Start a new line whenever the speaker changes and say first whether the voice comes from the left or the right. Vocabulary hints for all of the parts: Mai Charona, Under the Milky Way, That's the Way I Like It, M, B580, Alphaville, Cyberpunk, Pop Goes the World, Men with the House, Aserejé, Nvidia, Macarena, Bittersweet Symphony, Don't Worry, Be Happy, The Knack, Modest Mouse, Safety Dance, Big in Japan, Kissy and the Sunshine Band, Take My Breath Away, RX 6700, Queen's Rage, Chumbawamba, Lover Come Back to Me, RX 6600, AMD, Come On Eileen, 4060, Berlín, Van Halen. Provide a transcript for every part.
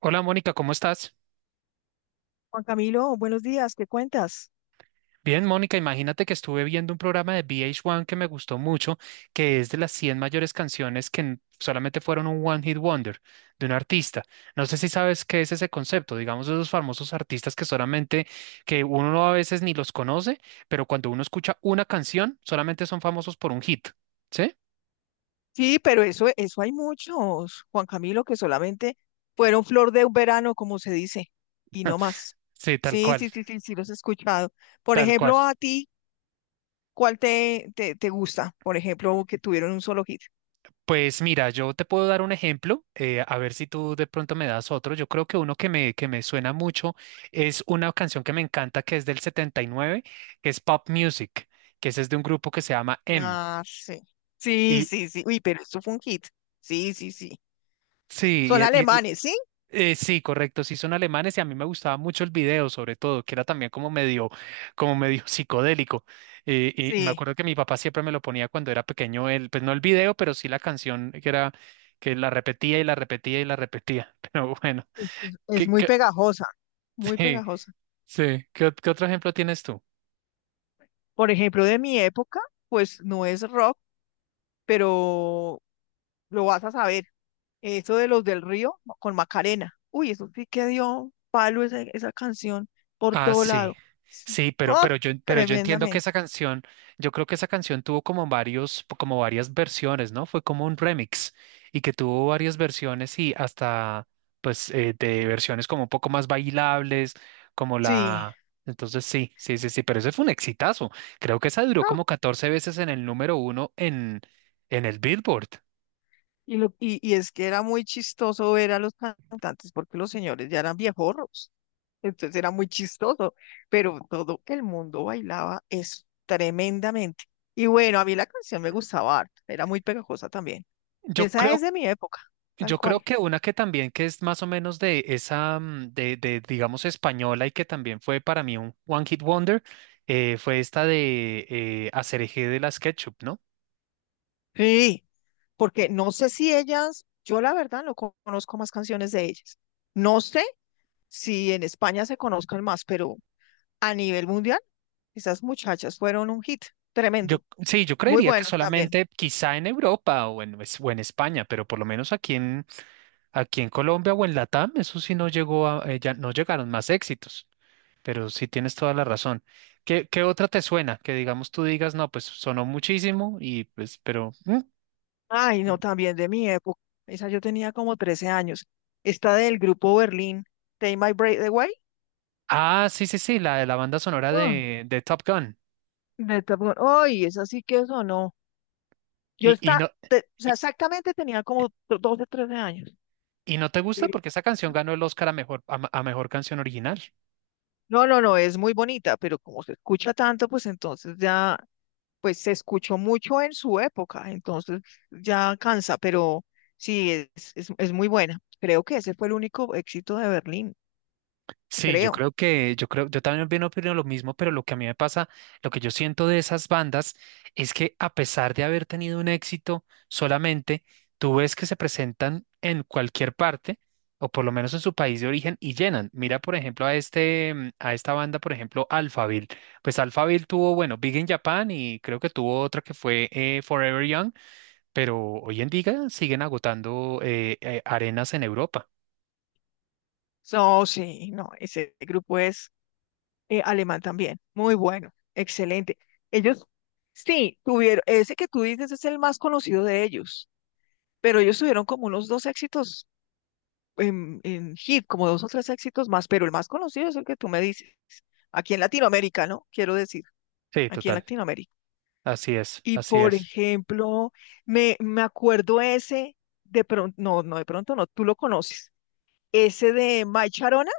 right: Hola Mónica, ¿cómo estás?
left: Juan Camilo, buenos días, ¿qué cuentas?
right: Bien, Mónica, imagínate que estuve viendo un programa de VH1 que me gustó mucho, que es de las 100 mayores canciones que solamente fueron un One Hit Wonder de un artista. No sé si sabes qué es ese concepto, digamos, esos famosos artistas que solamente, que uno no a veces ni los conoce, pero cuando uno escucha una canción, solamente son famosos por un hit, ¿sí?
left: Sí, pero eso hay muchos, Juan Camilo, que solamente fueron flor de un verano, como se dice, y no más.
right: Sí, tal
left: Sí,
right: cual,
left: sí, sí, sí, sí, los he escuchado. Por
right: tal cual.
left: ejemplo, a ti, ¿cuál te gusta? Por ejemplo, que tuvieron un solo hit.
right: Pues mira, yo te puedo dar un ejemplo, a ver si tú de pronto me das otro. Yo creo que uno que me suena mucho es una canción que me encanta, que es del 79, que es Pop Music, que ese es de un grupo que se llama M.
left: Ah, sí. Sí,
right: Y
left: sí, sí. Uy, pero eso fue un hit. Sí, sí, sí.
right: sí,
left: Son alemanes, ¿sí?
right: sí, correcto, sí son alemanes y a mí me gustaba mucho el video, sobre todo, que era también como medio psicodélico. Y me
left: Sí.
right: acuerdo que mi papá siempre me lo ponía cuando era pequeño, el, pues no el video, pero sí la canción que era, que la repetía y la repetía y la repetía. Pero bueno.
left: Es
right: ¿Qué,
left: muy
right: qué-
left: pegajosa, muy
right: sí,
left: pegajosa.
right: sí. ¿Qué, qué otro ejemplo tienes tú?
left: Por ejemplo, de mi época, pues no es rock, pero lo vas a saber. Eso de los del río no, con Macarena. Uy, eso sí que dio palo esa canción por
right: Ah,
left: todo
right: sí.
left: lado. Sí.
right: Sí,
left: ¡Ah!
right: pero yo entiendo que
left: Tremendamente.
right: esa canción, yo creo que esa canción tuvo como varias versiones, ¿no? Fue como un remix y que tuvo varias versiones y hasta, pues, de versiones como un poco más bailables, como
left: Sí.
right: la... Entonces sí, sí, sí, sí, pero ese fue un exitazo. Creo que esa duró
left: No.
right: como 14 veces en el número uno en el Billboard.
left: Y es que era muy chistoso ver a los cantantes porque los señores ya eran viejorros. Entonces era muy chistoso, pero todo el mundo bailaba eso tremendamente. Y bueno, a mí la canción me gustaba harto, era muy pegajosa también.
right: Yo
left: Esa es
right: creo
left: de mi época, tal
right: Yo creo
left: cual.
right: que una que también que es más o menos de esa, digamos, española y que también fue para mí un One Hit Wonder, fue esta de Aserejé de la SketchUp, ¿no?
left: Sí. Porque no sé si ellas, yo la verdad no conozco más canciones de ellas. No sé si en España se conozcan más, pero a nivel mundial, esas muchachas fueron un hit
right: Yo,
left: tremendo,
right: sí, yo
left: muy
right: creería que
left: bueno también.
right: solamente quizá en Europa o en España, pero por lo menos aquí en, aquí en Colombia o en Latam, eso sí no llegó a, ya no llegaron más éxitos, pero sí tienes toda la razón. ¿Qué, qué otra te suena? Que digamos tú digas, no, pues sonó muchísimo y pues, pero... mm,
left: Ay, no, también de mi época. Esa yo tenía como 13 años. Esta del grupo Berlín, Take My Breath Away.
right: Ah, sí, sí, sí, la de la banda sonora
left: Ah,
right: de Top Gun.
left: de Top Gun. Ay, esa sí que sonó.
right: Y, y no,
left: O sea,
right: y,
left: exactamente tenía como 12, 13 años.
right: y no te gusta
left: Pero
right: porque esa canción ganó el Oscar a mejor, a mejor canción original.
left: No, no, no, es muy bonita, pero como se escucha tanto, pues entonces ya, pues se escuchó mucho en su época, entonces ya cansa, pero sí, es muy buena. Creo que ese fue el único éxito de Berlín,
right: Sí,
left: creo.
right: yo creo, yo también bien opino lo mismo, pero lo que a mí me pasa, lo que yo siento de esas bandas es que a pesar de haber tenido un éxito solamente, tú ves que se presentan en cualquier parte, o por lo menos en su país de origen, y llenan. Mira, por ejemplo, a esta banda, por ejemplo, Alphaville. Pues Alphaville tuvo, bueno, Big in Japan y creo que tuvo otra que fue Forever Young, pero hoy en día siguen agotando arenas en Europa.
left: No, sí, no, ese grupo es alemán también, muy bueno, excelente. Ellos, sí, tuvieron, ese que tú dices es el más conocido de ellos, pero ellos tuvieron como unos dos éxitos en hit, como dos o tres éxitos más, pero el más conocido es el que tú me dices, aquí en Latinoamérica, ¿no? Quiero decir,
right: Sí,
left: aquí en
right: total.
left: Latinoamérica.
right: Así es,
left: Y
right: así
left: por
right: es.
left: ejemplo, me acuerdo ese, de pronto, no, no, de pronto no, tú lo conoces, ese de Mai Charona,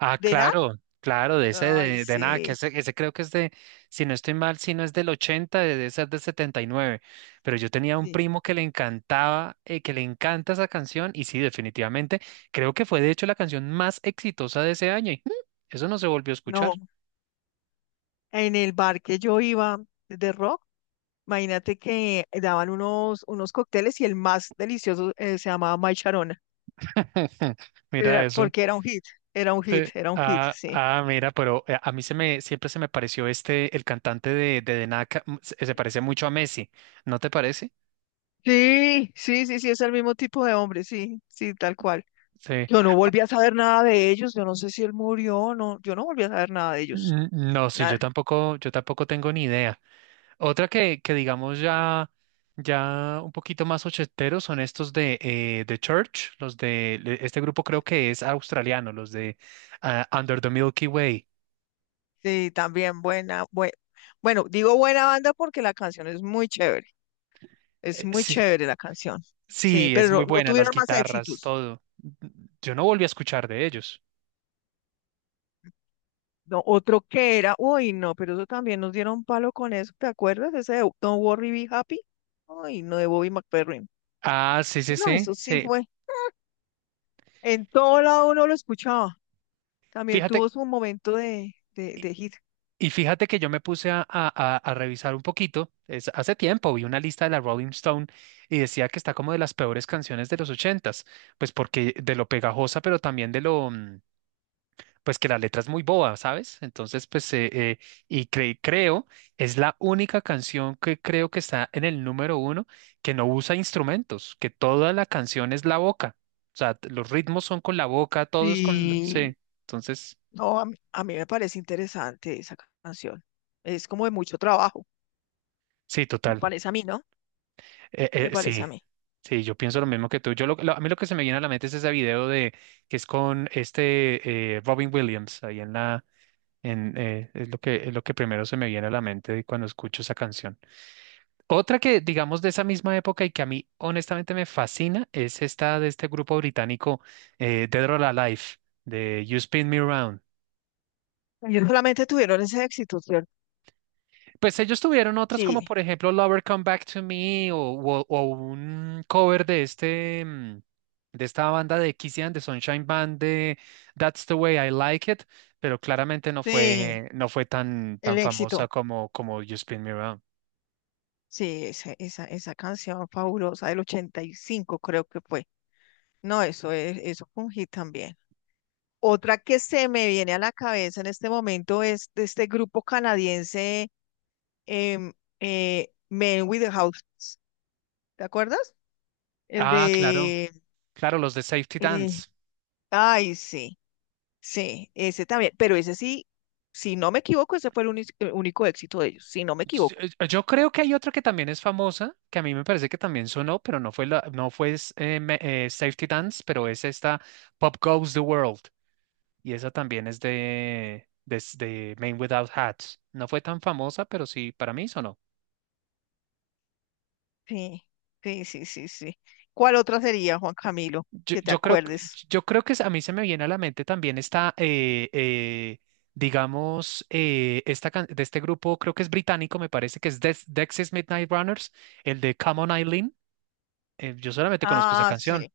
right: Ah,
left: de Nat.
right: claro, claro, de ese
left: Ay,
right: de nada,
left: sí,
right: ese creo que es de, si no estoy mal, si no es del 80, debe ser del 79. Pero yo tenía un
left: sí,
right: primo que
left: sí.
right: le encantaba, que le encanta esa canción y sí, definitivamente, creo que fue de hecho la canción más exitosa de ese año y mm, eso no se volvió a escuchar.
left: No, en el bar que yo iba de rock, imagínate que daban unos cócteles y el más delicioso se llamaba Mai Charona,
right: Mira
left: era,
right: eso.
left: porque era un hit, era un hit,
right: Sí.
left: era un hit,
right: Ah,
left: sí.
right: ah, mira, pero a mí se me, siempre se me pareció este, el cantante de, The Knack, mm, se parece mucho a Messi, ¿no te parece?
left: Sí, sí, sí, sí, es el mismo tipo de hombre, sí, sí, tal cual.
right: Sí.
left: Yo no volví a saber nada de ellos, yo no sé si él murió, no, yo no volví a saber nada de ellos,
right: Mm, no, sí,
left: nada.
right: yo tampoco tengo ni idea. Otra que digamos ya, ya un poquito más ochenteros son estos de The Church, los de este grupo creo que es australiano, los de ah, Under the Milky Way.
left: Sí, también buena, bueno, digo buena banda porque la canción es muy
right: Sí,
left: chévere la canción, sí,
right: sí,
left: pero
right: es muy
left: no
right: buena, las
left: tuvieron más
right: guitarras,
left: éxitos.
right: todo. Yo no volví a escuchar de ellos.
left: No, otro que era, uy, no, pero eso también nos dieron palo con eso, ¿te acuerdas? Ese de Don't Worry, Be Happy, uy, no, de Bobby McFerrin.
right: Ah, sí, sí,
left: No,
right: sí,
left: eso sí
right: sí.
left: fue, en todo lado uno lo escuchaba. También
right: Fíjate.
left: tuvo su momento de hit.
right: Y fíjate que yo me puse a, a revisar un poquito, hace tiempo vi una lista de la Rolling Stone y decía que está como de las peores canciones de los ochentas, pues porque de lo pegajosa, pero también de lo, mm, pues que la letra es muy boba, ¿sabes? Entonces, pues, creo, es la única canción que creo que está en el número uno que no usa instrumentos, que toda la canción es la boca, o sea, los ritmos son con la boca, todos con,
left: Y
right: sí, entonces,
left: no, a mí me parece interesante esa canción. Es como de mucho trabajo.
right: sí,
left: Me
right: total.
left: parece a mí, ¿no? Me parece
right: Sí,
left: a mí.
right: sí, yo pienso lo mismo que tú. Yo a mí lo que se me viene a la mente es ese video de que es con este Robin Williams ahí en la en es lo que primero se me viene a la mente cuando escucho esa canción. Otra que digamos de esa misma época y que a mí honestamente me fascina es esta de este grupo británico Dead or Alive de You Spin Me Round.
left: Ellos solamente tuvieron ese éxito, ¿cierto?
right: Pues ellos tuvieron otras como
left: Sí,
right: por ejemplo Lover Come Back to Me o un cover de este mm, de esta banda de Kissy and the Sunshine Band de That's the Way I Like It, pero claramente
left: sí,
right: no fue tan
left: el
right: tan famosa
left: éxito.
right: como como You Spin Me Round.
left: Sí, esa, esa canción fabulosa del 85 creo que fue. No, eso fue un hit también. Otra que se me viene a la cabeza en este momento es de este grupo canadiense em, Men with the House. ¿Te acuerdas? El
right: Ah, claro,
left: de...
right: claro, los de Safety
left: eh,
right: Dance.
left: ay, sí, sí, ese también. Pero ese sí, si no me equivoco, ese fue el único, único éxito de ellos, si no me equivoco.
right: Yo, creo que hay otra que también es famosa, que a mí me parece que también sonó, pero no fue la- no fue es- me- Safety Dance, pero es esta Pop Goes the World. Y esa también es de, de Men Without Hats. No fue tan famosa, pero sí, para mí sonó.
left: Sí, sí, sí, sí, sí. ¿Cuál otra sería, Juan Camilo?
right: Yo,
left: Que te
right: yo creo, que-
left: acuerdes.
right: yo creo que a mí se me viene a la mente también esta, digamos, esta, de este grupo, creo que es británico, me parece que es Dexys Midnight Runners, el de Come On Eileen. Yo solamente conozco esa
left: Ah,
right: canción.
left: sí,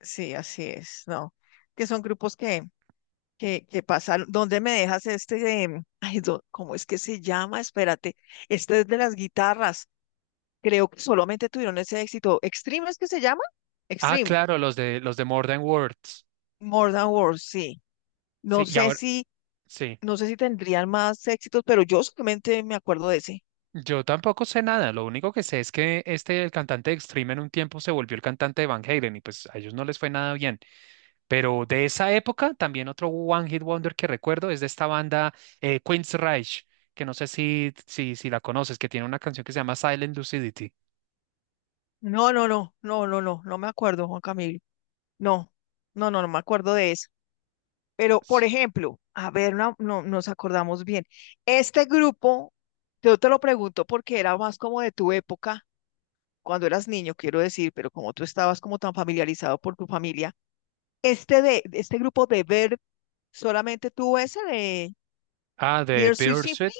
left: sí, así es, no. Que son grupos que, que pasaron. ¿Dónde me dejas este de, ay, cómo es que se llama? Espérate, este es de las guitarras. Creo que solamente tuvieron ese éxito. ¿Extreme es que se llama?
right: Ah,
left: Extreme.
right: claro, los de More Than Words.
left: More Than Words, sí.
right: Sí,
left: No
right: y
left: sé
right: ahora,
left: si,
right: sí,
left: no sé si tendrían más éxitos, pero yo solamente me acuerdo de ese.
right: yo tampoco sé nada, lo único que sé es que este, el cantante de Extreme en un tiempo se volvió el cantante de Van Halen y pues a ellos no les fue nada bien, pero de esa época también otro One Hit Wonder que recuerdo es de esta banda Queen's Rage, que no sé si la conoces, que tiene una canción que se llama Silent Lucidity.
left: No, no, no, no, no, no, no me acuerdo, Juan Camilo. No, no, no, no me acuerdo de eso. Pero, por ejemplo, a ver, no, no nos acordamos bien. Este grupo, yo te lo pregunto porque era más como de tu época, cuando eras niño, quiero decir, pero como tú estabas como tan familiarizado por tu familia, este grupo de ver solamente tuvo ese de
right: Ah, de
left: Beer Sweet Symphony,
right: Bittersweet.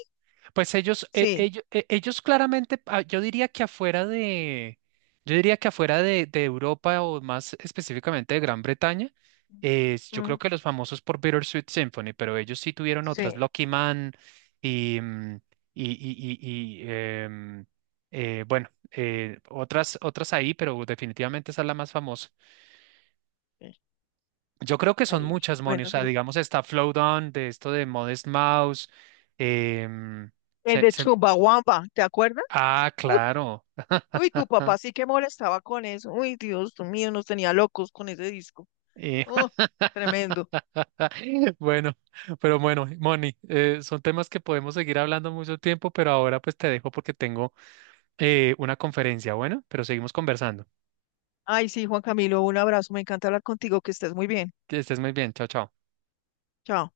right: Pues
left: sí.
right: ellos claramente, ah, yo diría que afuera de, yo diría que afuera de Europa o más específicamente de Gran Bretaña, yo creo
left: Mm,
right: que los famosos por Bittersweet Symphony, pero ellos sí tuvieron otras,
left: sí.
right: Lucky Man y, mm, y, y, y- y, em, bueno, otras, otras ahí, pero definitivamente esa es la más famosa.
left: eh,
right: Yo creo que son
left: Hay
right: muchas, Moni. O
left: buenos
right: sea,
left: grupos.
right: digamos, está Flowdown, de esto de Modest Mouse. em,
left: El
right: se-
left: de
right: se-
left: Chumbawamba, ¿te acuerdas?
right: ah,
left: Uy,
right: claro.
left: uy, tu papá sí que molestaba con eso. Uy, Dios mío, nos tenía locos con ese disco.
right: Eh,
left: Oh, tremendo.
right: bueno, pero bueno, Moni, son temas que podemos seguir hablando mucho tiempo, pero ahora pues te dejo porque tengo una conferencia. Bueno, pero seguimos conversando.
left: Ay, sí, Juan Camilo, un abrazo. Me encanta hablar contigo, que estés muy bien.
right: Que estés muy bien. Chao, chao.
left: Chao.